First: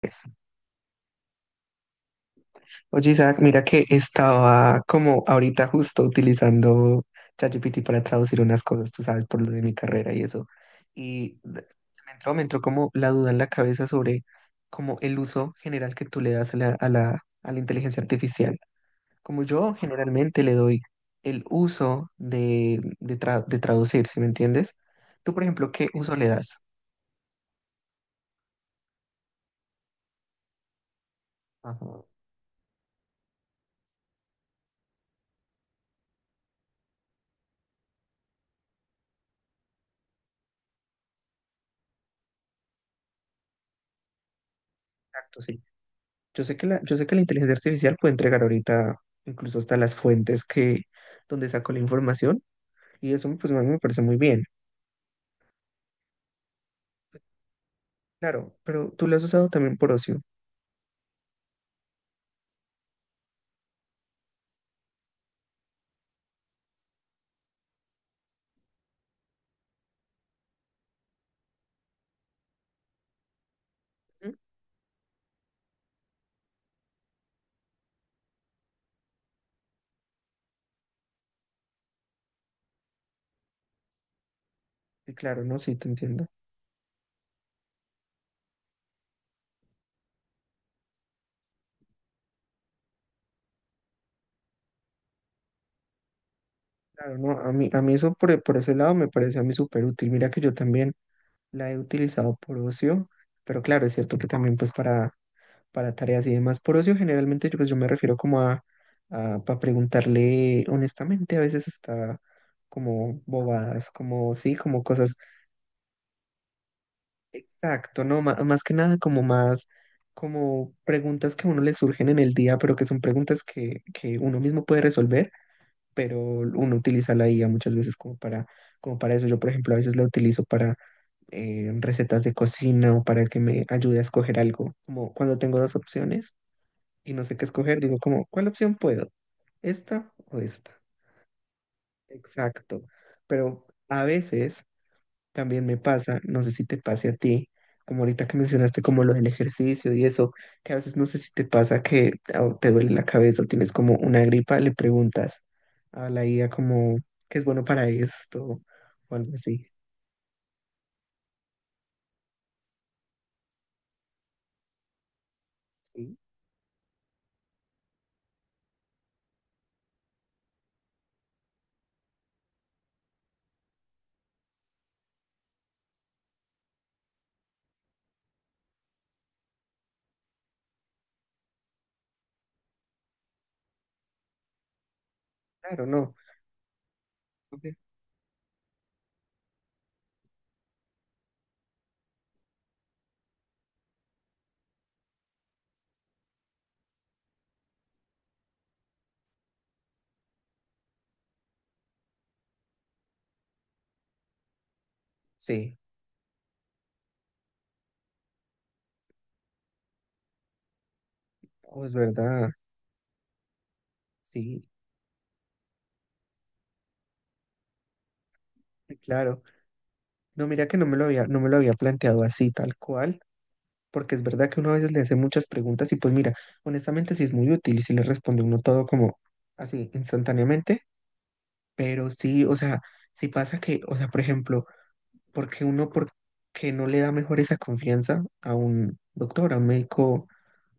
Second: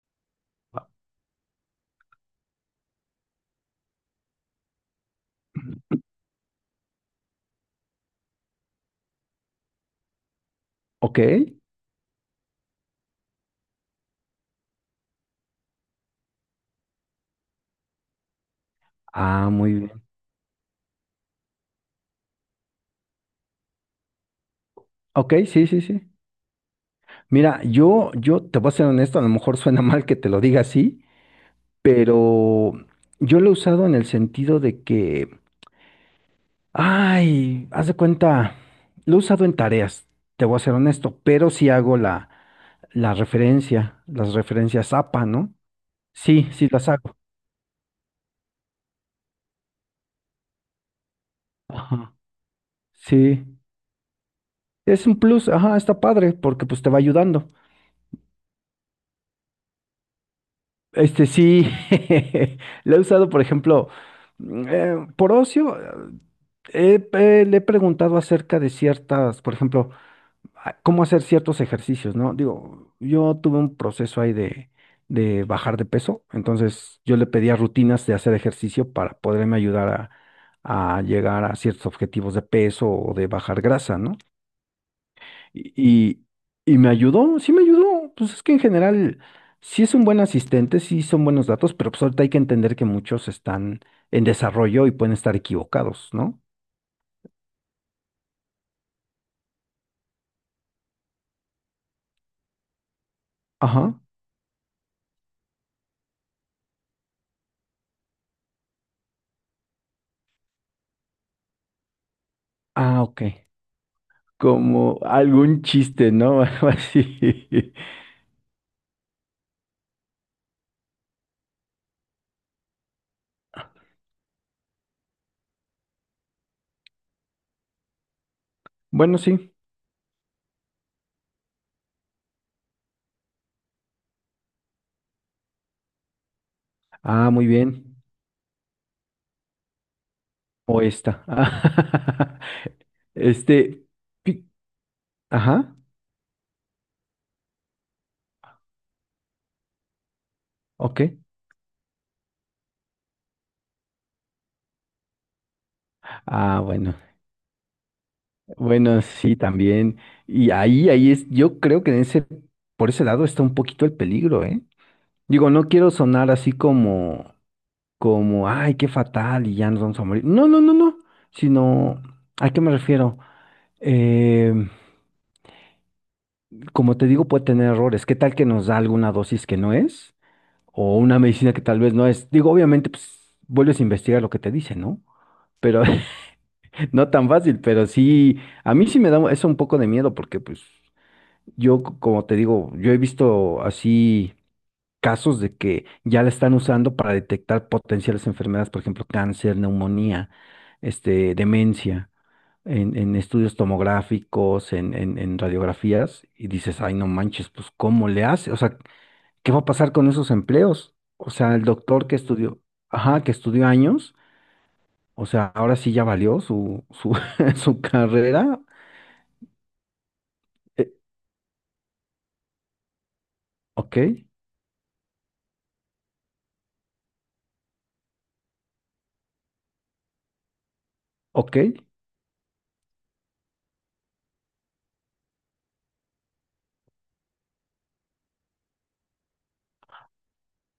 Pues, Oye, Isaac, mira que estaba como ahorita justo utilizando ChatGPT para traducir unas cosas, tú sabes, por lo de mi carrera y eso. Ok. Y de- me entró como la duda en la cabeza sobre como el uso general que tú le das a la inteligencia artificial. Como Ah, muy yo bien. generalmente le doy el uso de, de traducir, ¿sí me entiendes? Tú, Ok, por sí, ejemplo, sí, ¿qué sí. uso le das? Mira, yo te voy a ser honesto, a lo mejor suena mal que te lo diga así, Ajá, pero yo lo he usado en el sentido de que, ay, haz de cuenta, lo he usado en tareas, te voy a ser honesto, pero sí hago la referencia, las referencias APA, exacto, ¿no? sí. Sí, sí las Yo sé que hago. la inteligencia artificial puede entregar ahorita incluso hasta las donde sacó la Ajá. información, y eso Sí. pues a mí me parece muy bien. Es un plus, ajá, está padre, porque pues te va ayudando. Claro, pero tú lo has usado también por ocio. Este sí, lo he usado, por ejemplo, por ocio, eh, le he preguntado acerca de ciertas, por ejemplo, cómo hacer ciertos ejercicios, ¿no? Digo, yo tuve un proceso ahí ¿M? De bajar de peso, entonces yo le pedía rutinas de hacer ejercicio para poderme ayudar a llegar a ciertos objetivos de peso o de bajar grasa, ¿no? Y claro, no, Y, sí, te y- entiendo. y me ayudó, sí me ayudó. Pues es que en general sí es un buen asistente, sí son buenos datos, pero pues ahorita hay que entender que muchos están en desarrollo y pueden estar equivocados, ¿no? Claro, no, a mí eso por ese lado me parece a mí súper útil. Mira que yo también la he utilizado por ocio, pero claro, es Ajá. cierto que también para tareas y demás. Por ocio generalmente yo, pues, yo me refiero como a para preguntarle honestamente, a veces está Ah, como ok. bobadas, como sí, como Como cosas. algún chiste, ¿no? Algo así. Exacto, no, más que nada como más, como preguntas que a uno le surgen en el día, pero que son que uno mismo puede resolver, pero uno utiliza la IA muchas veces como como para Bueno, eso. Yo, por sí. ejemplo, a veces la utilizo para recetas de cocina o para que me ayude a escoger algo. Como cuando tengo dos opciones y no Ah, sé qué muy escoger, bien. digo como, ¿cuál opción puedo? ¿Esta o esta? O esta. Exacto. Pero Este. a pi- veces también Ajá. me pasa, no sé si te pase a ti, como ahorita que mencionaste como lo del ejercicio y eso, que a veces Ok. no sé si te pasa que ah, te duele la cabeza o tienes como una gripa, le preguntas a la IA Ah, bueno. como qué es bueno para esto Bueno, o algo sí, así. también. Y ahí, ahí es, yo creo que en ese, por ese lado está un poquito el peligro, ¿eh? Digo, no quiero Sí, sonar así como, como, ay, qué fatal y ya nos vamos a morir. No, no, no, no. Sino, ¿a qué me refiero? Eh, Como te digo, puede tener errores. ¿Qué tal que nos da alguna dosis que no es? O una medicina que tal vez no es. Digo, obviamente, pues, vuelves a investigar lo que te dice, ¿no? Pero claro, no. no tan fácil, Ok, pero sí, a mí sí me da eso un poco de miedo porque, pues. Yo, como te digo, yo he visto así casos de que ya la están usando para detectar potenciales enfermedades, por ejemplo, cáncer, neumonía, este, demencia, en estudios tomográficos, en sí, radiografías, y dices, ay, no manches, pues, ¿cómo le hace? O sea, ¿qué va a pasar con esos empleos? O sea, el oh, es doctor que verdad, estudió, ajá, que estudió años, sí, o sea, ahora sí ya valió su carrera. sí, claro. No, mira que Eh, no me lo había planteado así, tal cual, ok, porque es verdad que uno a veces le hace muchas preguntas y pues mira, honestamente sí es muy útil y si le responde uno todo como así instantáneamente. ok. Pero sí, o sea, si pasa que, o sea, por ejemplo, porque uno porque no le da mejor esa confianza a un doctor, a un médico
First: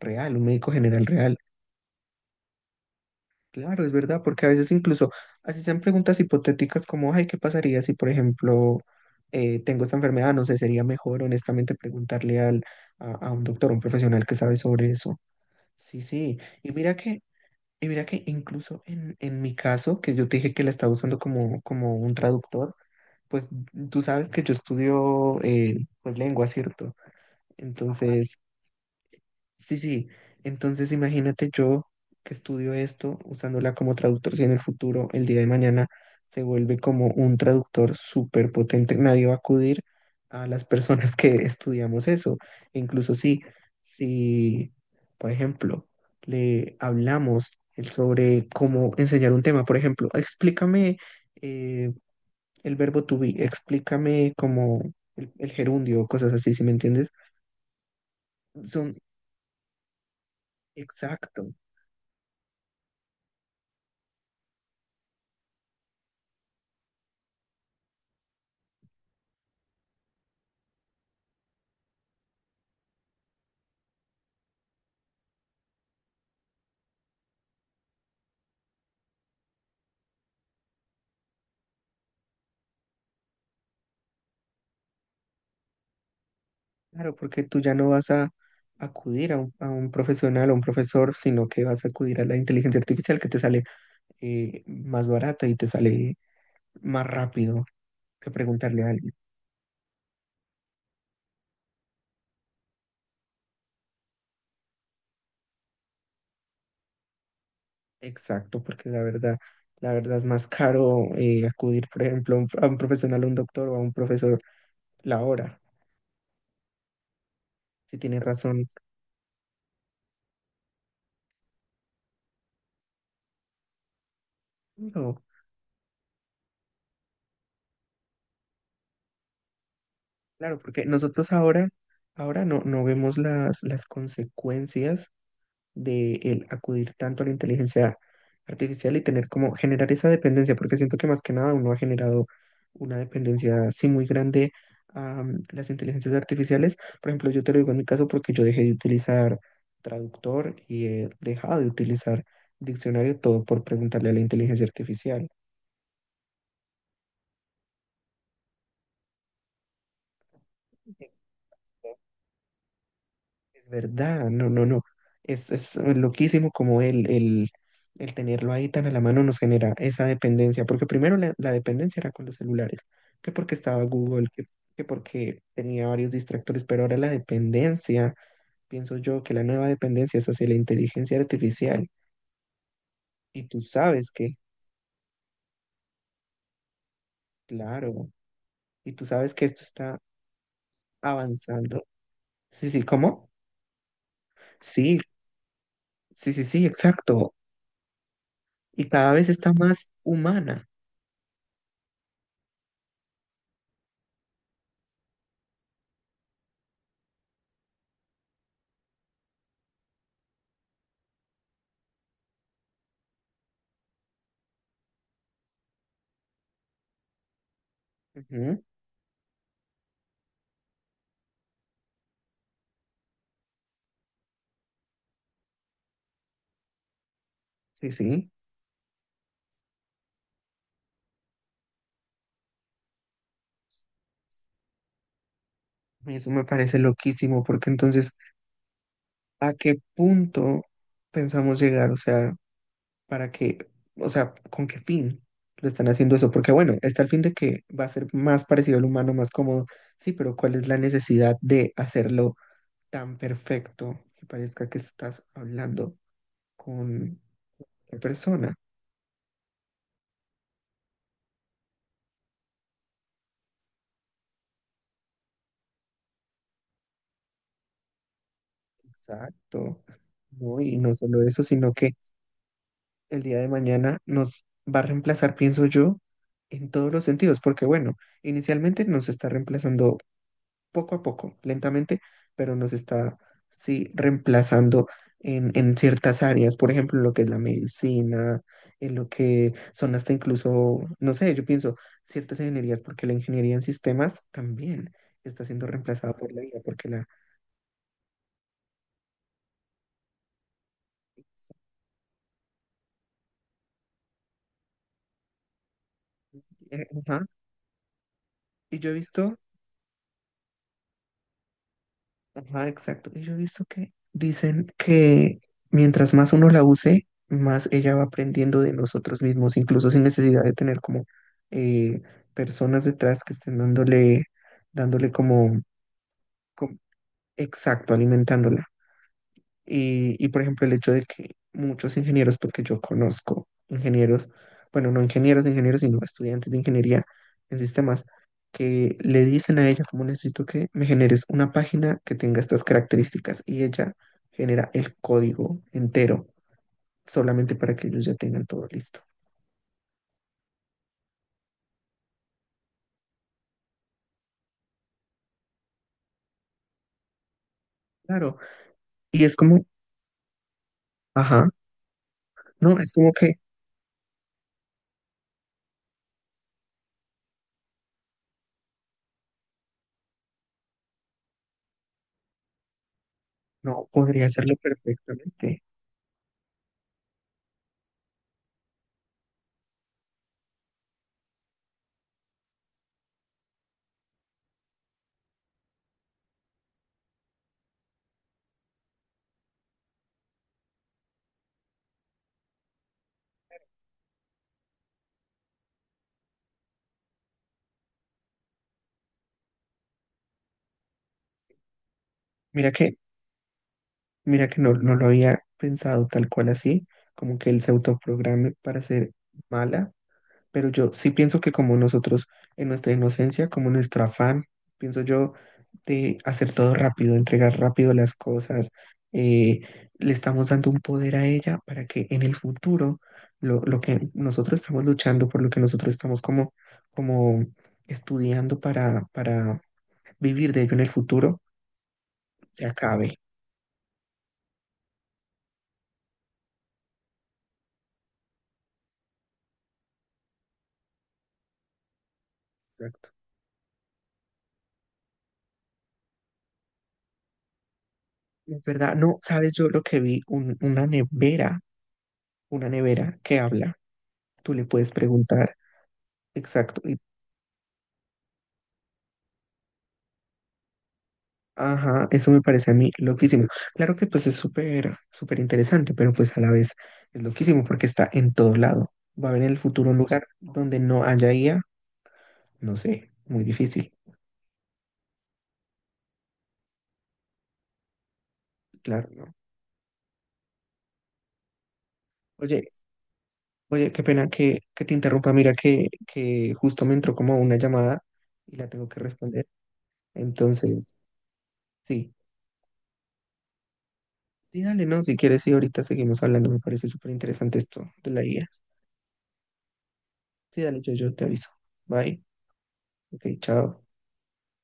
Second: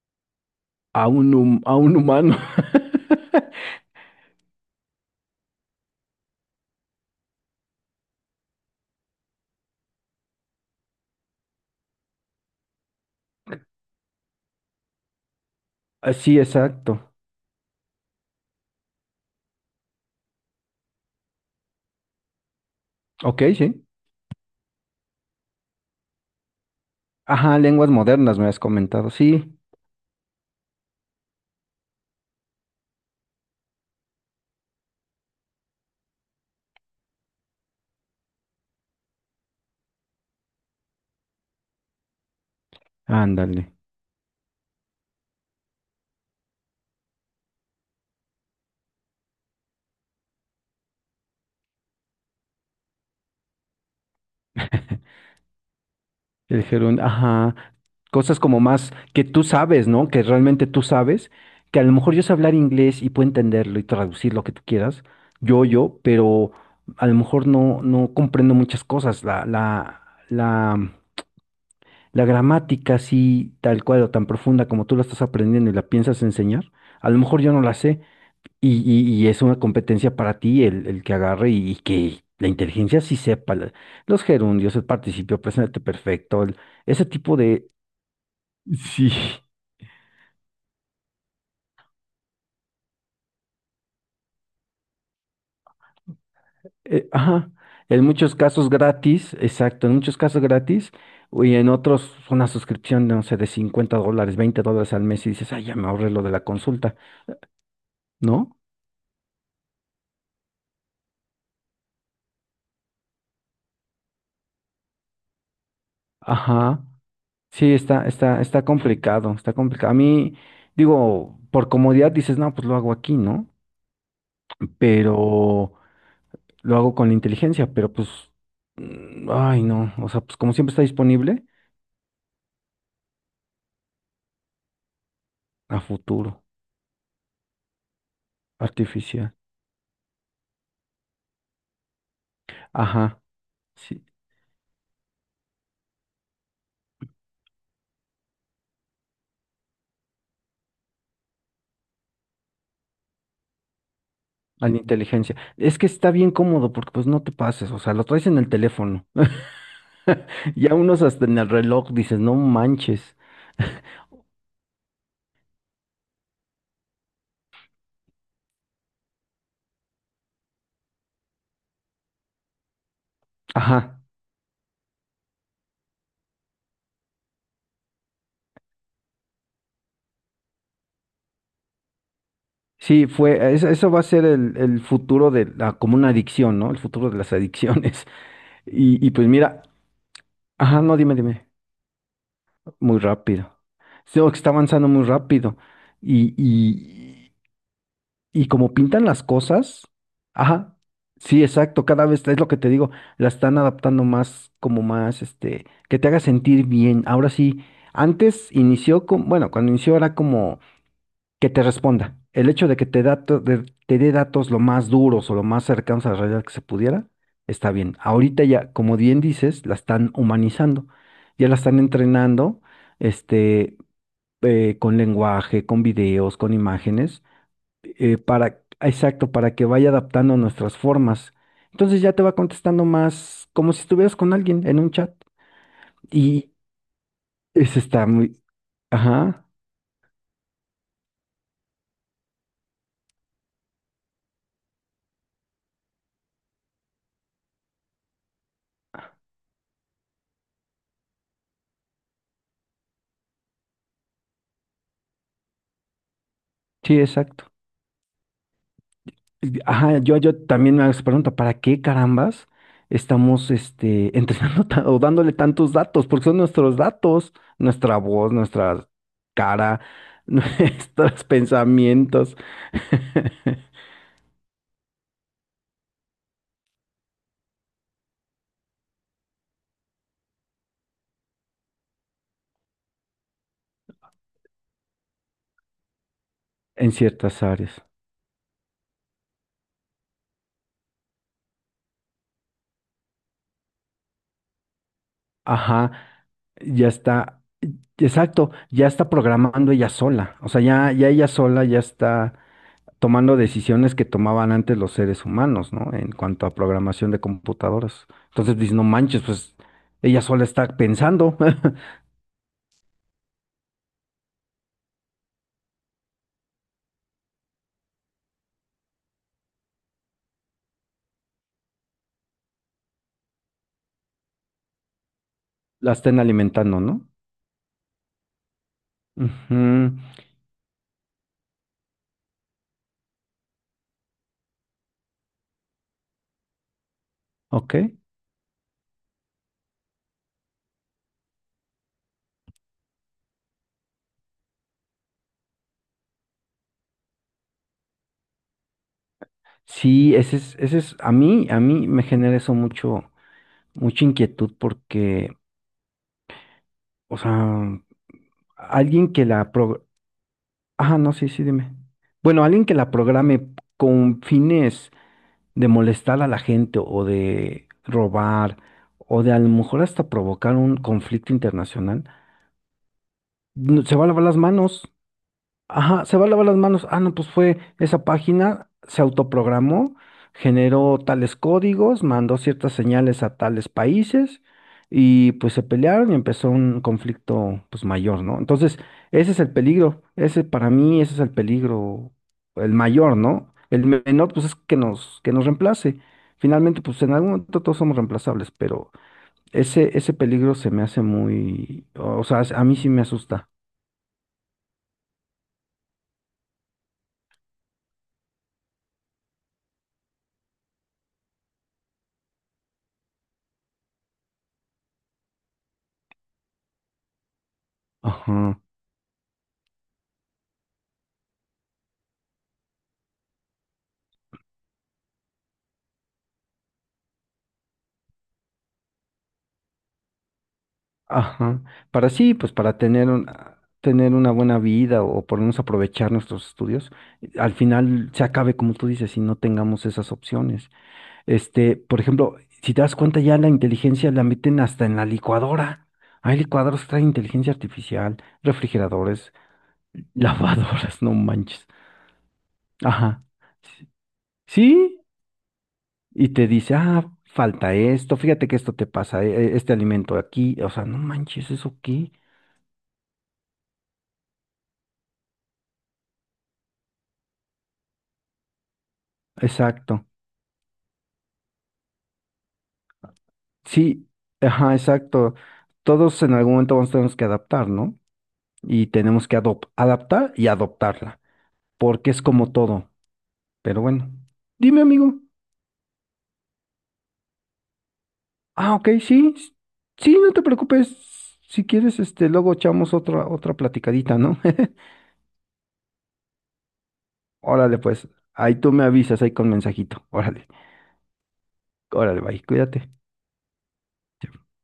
real, un médico general A un, real. A un humano. Claro, es verdad, porque a veces incluso así sean preguntas hipotéticas como, ay, ¿qué pasaría si, por ejemplo, tengo esta enfermedad? No sé, sería mejor honestamente preguntarle al, a un doctor, un profesional que sabe sobre eso. Sí, Ah, sí, sí. Exacto. Y mira que incluso en mi caso, que yo te dije que la estaba usando como, como un traductor, Ok, pues sí. tú sabes que yo estudio pues lengua, ¿cierto? Ajá. Ajá, lenguas Entonces, modernas me has comentado. Sí, sí, sí. Entonces imagínate yo que estudio esto usándola como traductor, si en el futuro, el día de mañana, se vuelve como un traductor súper potente, nadie va a acudir a las personas que estudiamos eso. E incluso si, ándale. si, por ejemplo, le hablamos sobre cómo enseñar un tema, por ejemplo, explícame eh, el verbo to be, explícame como el gerundio, cosas así, El ¿si me gerundio, entiendes? ajá. Cosas como más Son que tú sabes, ¿no? Que realmente tú sabes. exacto. Que a lo mejor yo sé hablar inglés y puedo entenderlo y traducir lo que tú quieras. Pero a lo mejor no, no comprendo muchas cosas. La, la gramática, así, tal cual o tan profunda como tú la estás aprendiendo y la piensas enseñar. A lo mejor yo no la sé. Y es una competencia para ti el que agarre y que la inteligencia sí sepa los gerundios, el participio presente perfecto, ese Claro, tipo porque tú de... ya no vas a Sí, acudir a un profesional o un profesor, sino que vas a acudir a la inteligencia artificial que te sale más barata y te sale más ajá. rápido En que muchos casos preguntarle a alguien. gratis, exacto, en muchos casos gratis, y en otros una suscripción, no sé, de $50, $20 al mes y dices, ay, ya me ahorré lo de la consulta, ¿no? Exacto, porque la verdad es más caro acudir, por ejemplo, a un profesional, a un doctor o a un profesor la hora. Ajá. Sí, Si tienes está razón. complicado, está complicado. A mí, digo, por comodidad dices, no, pues lo hago aquí, ¿no? No, Pero lo hago con la inteligencia, pero pues, ay no, o sea, pues como claro, siempre está porque nosotros disponible, ahora, ahora no, no vemos las consecuencias a de futuro, el acudir tanto a la inteligencia artificial y tener artificial, como generar esa dependencia, porque siento que más que nada uno ha generado una ajá, dependencia así sí, muy grande a las inteligencias artificiales. Por ejemplo, yo te lo digo en mi caso porque yo dejé de utilizar traductor y he dejado de utilizar diccionario todo por preguntarle a la inteligencia a la artificial. inteligencia. Es que está bien cómodo porque pues no te pases, o sea, lo traes en el teléfono, ya unos hasta en el reloj dices, no manches, Es verdad, no, no, no. Es loquísimo como el tenerlo ahí tan a la mano nos genera esa dependencia, porque primero la dependencia era con los celulares, que porque estaba ajá, Google, que porque tenía varios distractores, pero ahora la dependencia, pienso yo que la nueva dependencia es hacia la inteligencia artificial, sí, y fue, tú eso va a sabes ser que, el futuro de la, como una adicción, ¿no? El futuro de las adicciones. claro, y tú Y, y pues sabes que esto mira, está ajá, no, dime, dime, avanzando. Sí, sí, muy ¿cómo? rápido. Sí, que está avanzando Sí, muy rápido. sí, sí, sí, Y, exacto. y como Y pintan cada las vez está cosas, más humana. ajá, sí, exacto, cada vez es lo que te digo, la están adaptando más, como más, este, que te haga sentir bien. Ahora sí, antes inició con, bueno, cuando inició era como que te responda. El hecho de que te te dé datos lo más duros o lo más cercanos a la realidad que se pudiera, está bien. Ahorita Ujú, ya, como bien dices, la están humanizando, ya la están entrenando, este, con lenguaje, con videos, con imágenes sí, sí. para, exacto, para que vaya adaptando nuestras formas. Entonces ya te va contestando más como si estuvieras con alguien en un chat. Eso me Y parece loquísimo, porque eso está entonces, muy, ajá, ¿a qué punto pensamos llegar? O sea, ¿para qué? O sea, ¿con qué fin lo están haciendo eso? Porque bueno, está el fin de que va a ser más parecido al humano, más cómodo. Sí, pero ¿cuál es la necesidad de hacerlo tan perfecto que parezca que estás hablando con sí, exacto. una persona? Y, ajá, yo también me hago esa pregunta, ¿para qué carambas estamos este, entrenando ta- o dándole tantos datos? Porque son nuestros datos, nuestra voz, nuestra cara, Exacto. No, y no solo nuestros eso, sino que pensamientos el día de mañana nos va a reemplazar, pienso yo, en todos los sentidos, porque bueno, inicialmente nos está reemplazando poco a poco, lentamente, pero nos está, sí, reemplazando en ciertas áreas, por en ejemplo, en lo que es la ciertas áreas. medicina, en lo que son hasta incluso, no sé, yo pienso, ciertas ingenierías, porque la ingeniería en sistemas también está siendo Ajá, reemplazada por la IA, ya porque la... está. Exacto, ya está programando ella sola, o sea, ya, ya ella sola ya está tomando decisiones que tomaban antes los seres humanos, ¿no? En cuanto a eh, programación de ajá, computadoras. Entonces dices, Y no yo he manches, visto pues ella sola está pensando, Ajá, exacto. Y yo he visto que dicen que mientras más uno la use, más ella va aprendiendo de nosotros mismos, incluso sin necesidad de tener como eh, personas detrás que estén dándole como, la estén como- alimentando, ¿no? exacto, alimentándola. Ujú, Por ejemplo, el hecho de que muchos ingenieros, porque yo conozco ingenieros, bueno, no ingenieros, ingenieros, sino estudiantes de ingeniería en ok, sistemas, que le dicen a ella, como necesito que me generes una página que tenga estas características, y ella genera el código entero solamente para que ellos ya tengan todo listo. sí, a mí me genera eso mucho, mucha inquietud porque, o sea, Claro, alguien y que es la como, pro... Ah, no, sí, sí, ajá, dime. Bueno, alguien que no, la es como que programe con fines de molestar a la gente o de robar o de a lo mejor hasta provocar un conflicto internacional, no, se va a lavar podría las hacerlo manos. perfectamente. Ajá, se va a lavar las manos. Ah, no, pues fue esa página, se autoprogramó, generó tales códigos, mandó ciertas señales a tales países y pues se pelearon y empezó un conflicto pues mayor, ¿no? Entonces, ese es el peligro, ese para mí, ese es el peligro, el mayor, ¿no? El menor pues es que nos reemplace. Finalmente, pues en algún momento todos somos reemplazables, pero ese peligro se me hace muy, o sea, a Mira mí sí que me asusta. Mira que no, no lo había pensado tal cual así, como que él se autoprograme para ser mala, pero yo sí pienso que como nosotros en nuestra inocencia, como nuestro afán, pienso yo de hacer todo rápido, entregar rápido las Ajá. cosas, eh, le estamos dando un poder a ella para que en el futuro lo que nosotros estamos luchando, por lo que nosotros estamos como, como estudiando para vivir de ello en el futuro, Ajá. Para sí, pues se para tener acabe. Tener una buena vida o por lo menos aprovechar nuestros estudios, al final se acabe, como tú dices, si no tengamos esas opciones. Este, por ejemplo, si te das Exacto. cuenta, ya la inteligencia la meten hasta en la licuadora. Hay licuadoras que traen inteligencia artificial, Es verdad, no, refrigeradores, sabes yo lo que vi, lavadoras, no manches. una nevera Ajá. que habla, Sí, tú le puedes sí, preguntar, y te dice, exacto, y, ah, falta esto, fíjate que esto te pasa, este alimento aquí, o sea, no manches, ¿eso ajá, qué? eso me parece a mí loquísimo. Claro que pues es súper, súper interesante, pero pues a la vez es loquísimo porque está en todo lado. ¿Va a haber en el futuro Exacto. un lugar donde no haya IA? No sé, muy difícil, Sí, ajá, exacto. Todos en algún momento vamos a tener que adaptar, ¿no? Y claro, tenemos ¿no? que adaptar y adoptarla, porque es como Oye, todo. Pero oye, qué bueno, pena dime, que te amigo. interrumpa, mira que justo me entró como una llamada y la Ah, tengo ok, que sí, responder, sí, no te preocupes. entonces, Si quieres, sí. este, luego echamos otra platicadita, ¿no? Sí, dale, no, si quieres, sí, ahorita seguimos hablando, me parece súper interesante Órale, esto pues, de la guía. ahí tú me avisas ahí con mensajito. Órale, Sí, dale, yo te aviso. órale, Bye. bye, cuídate. Ok, chao.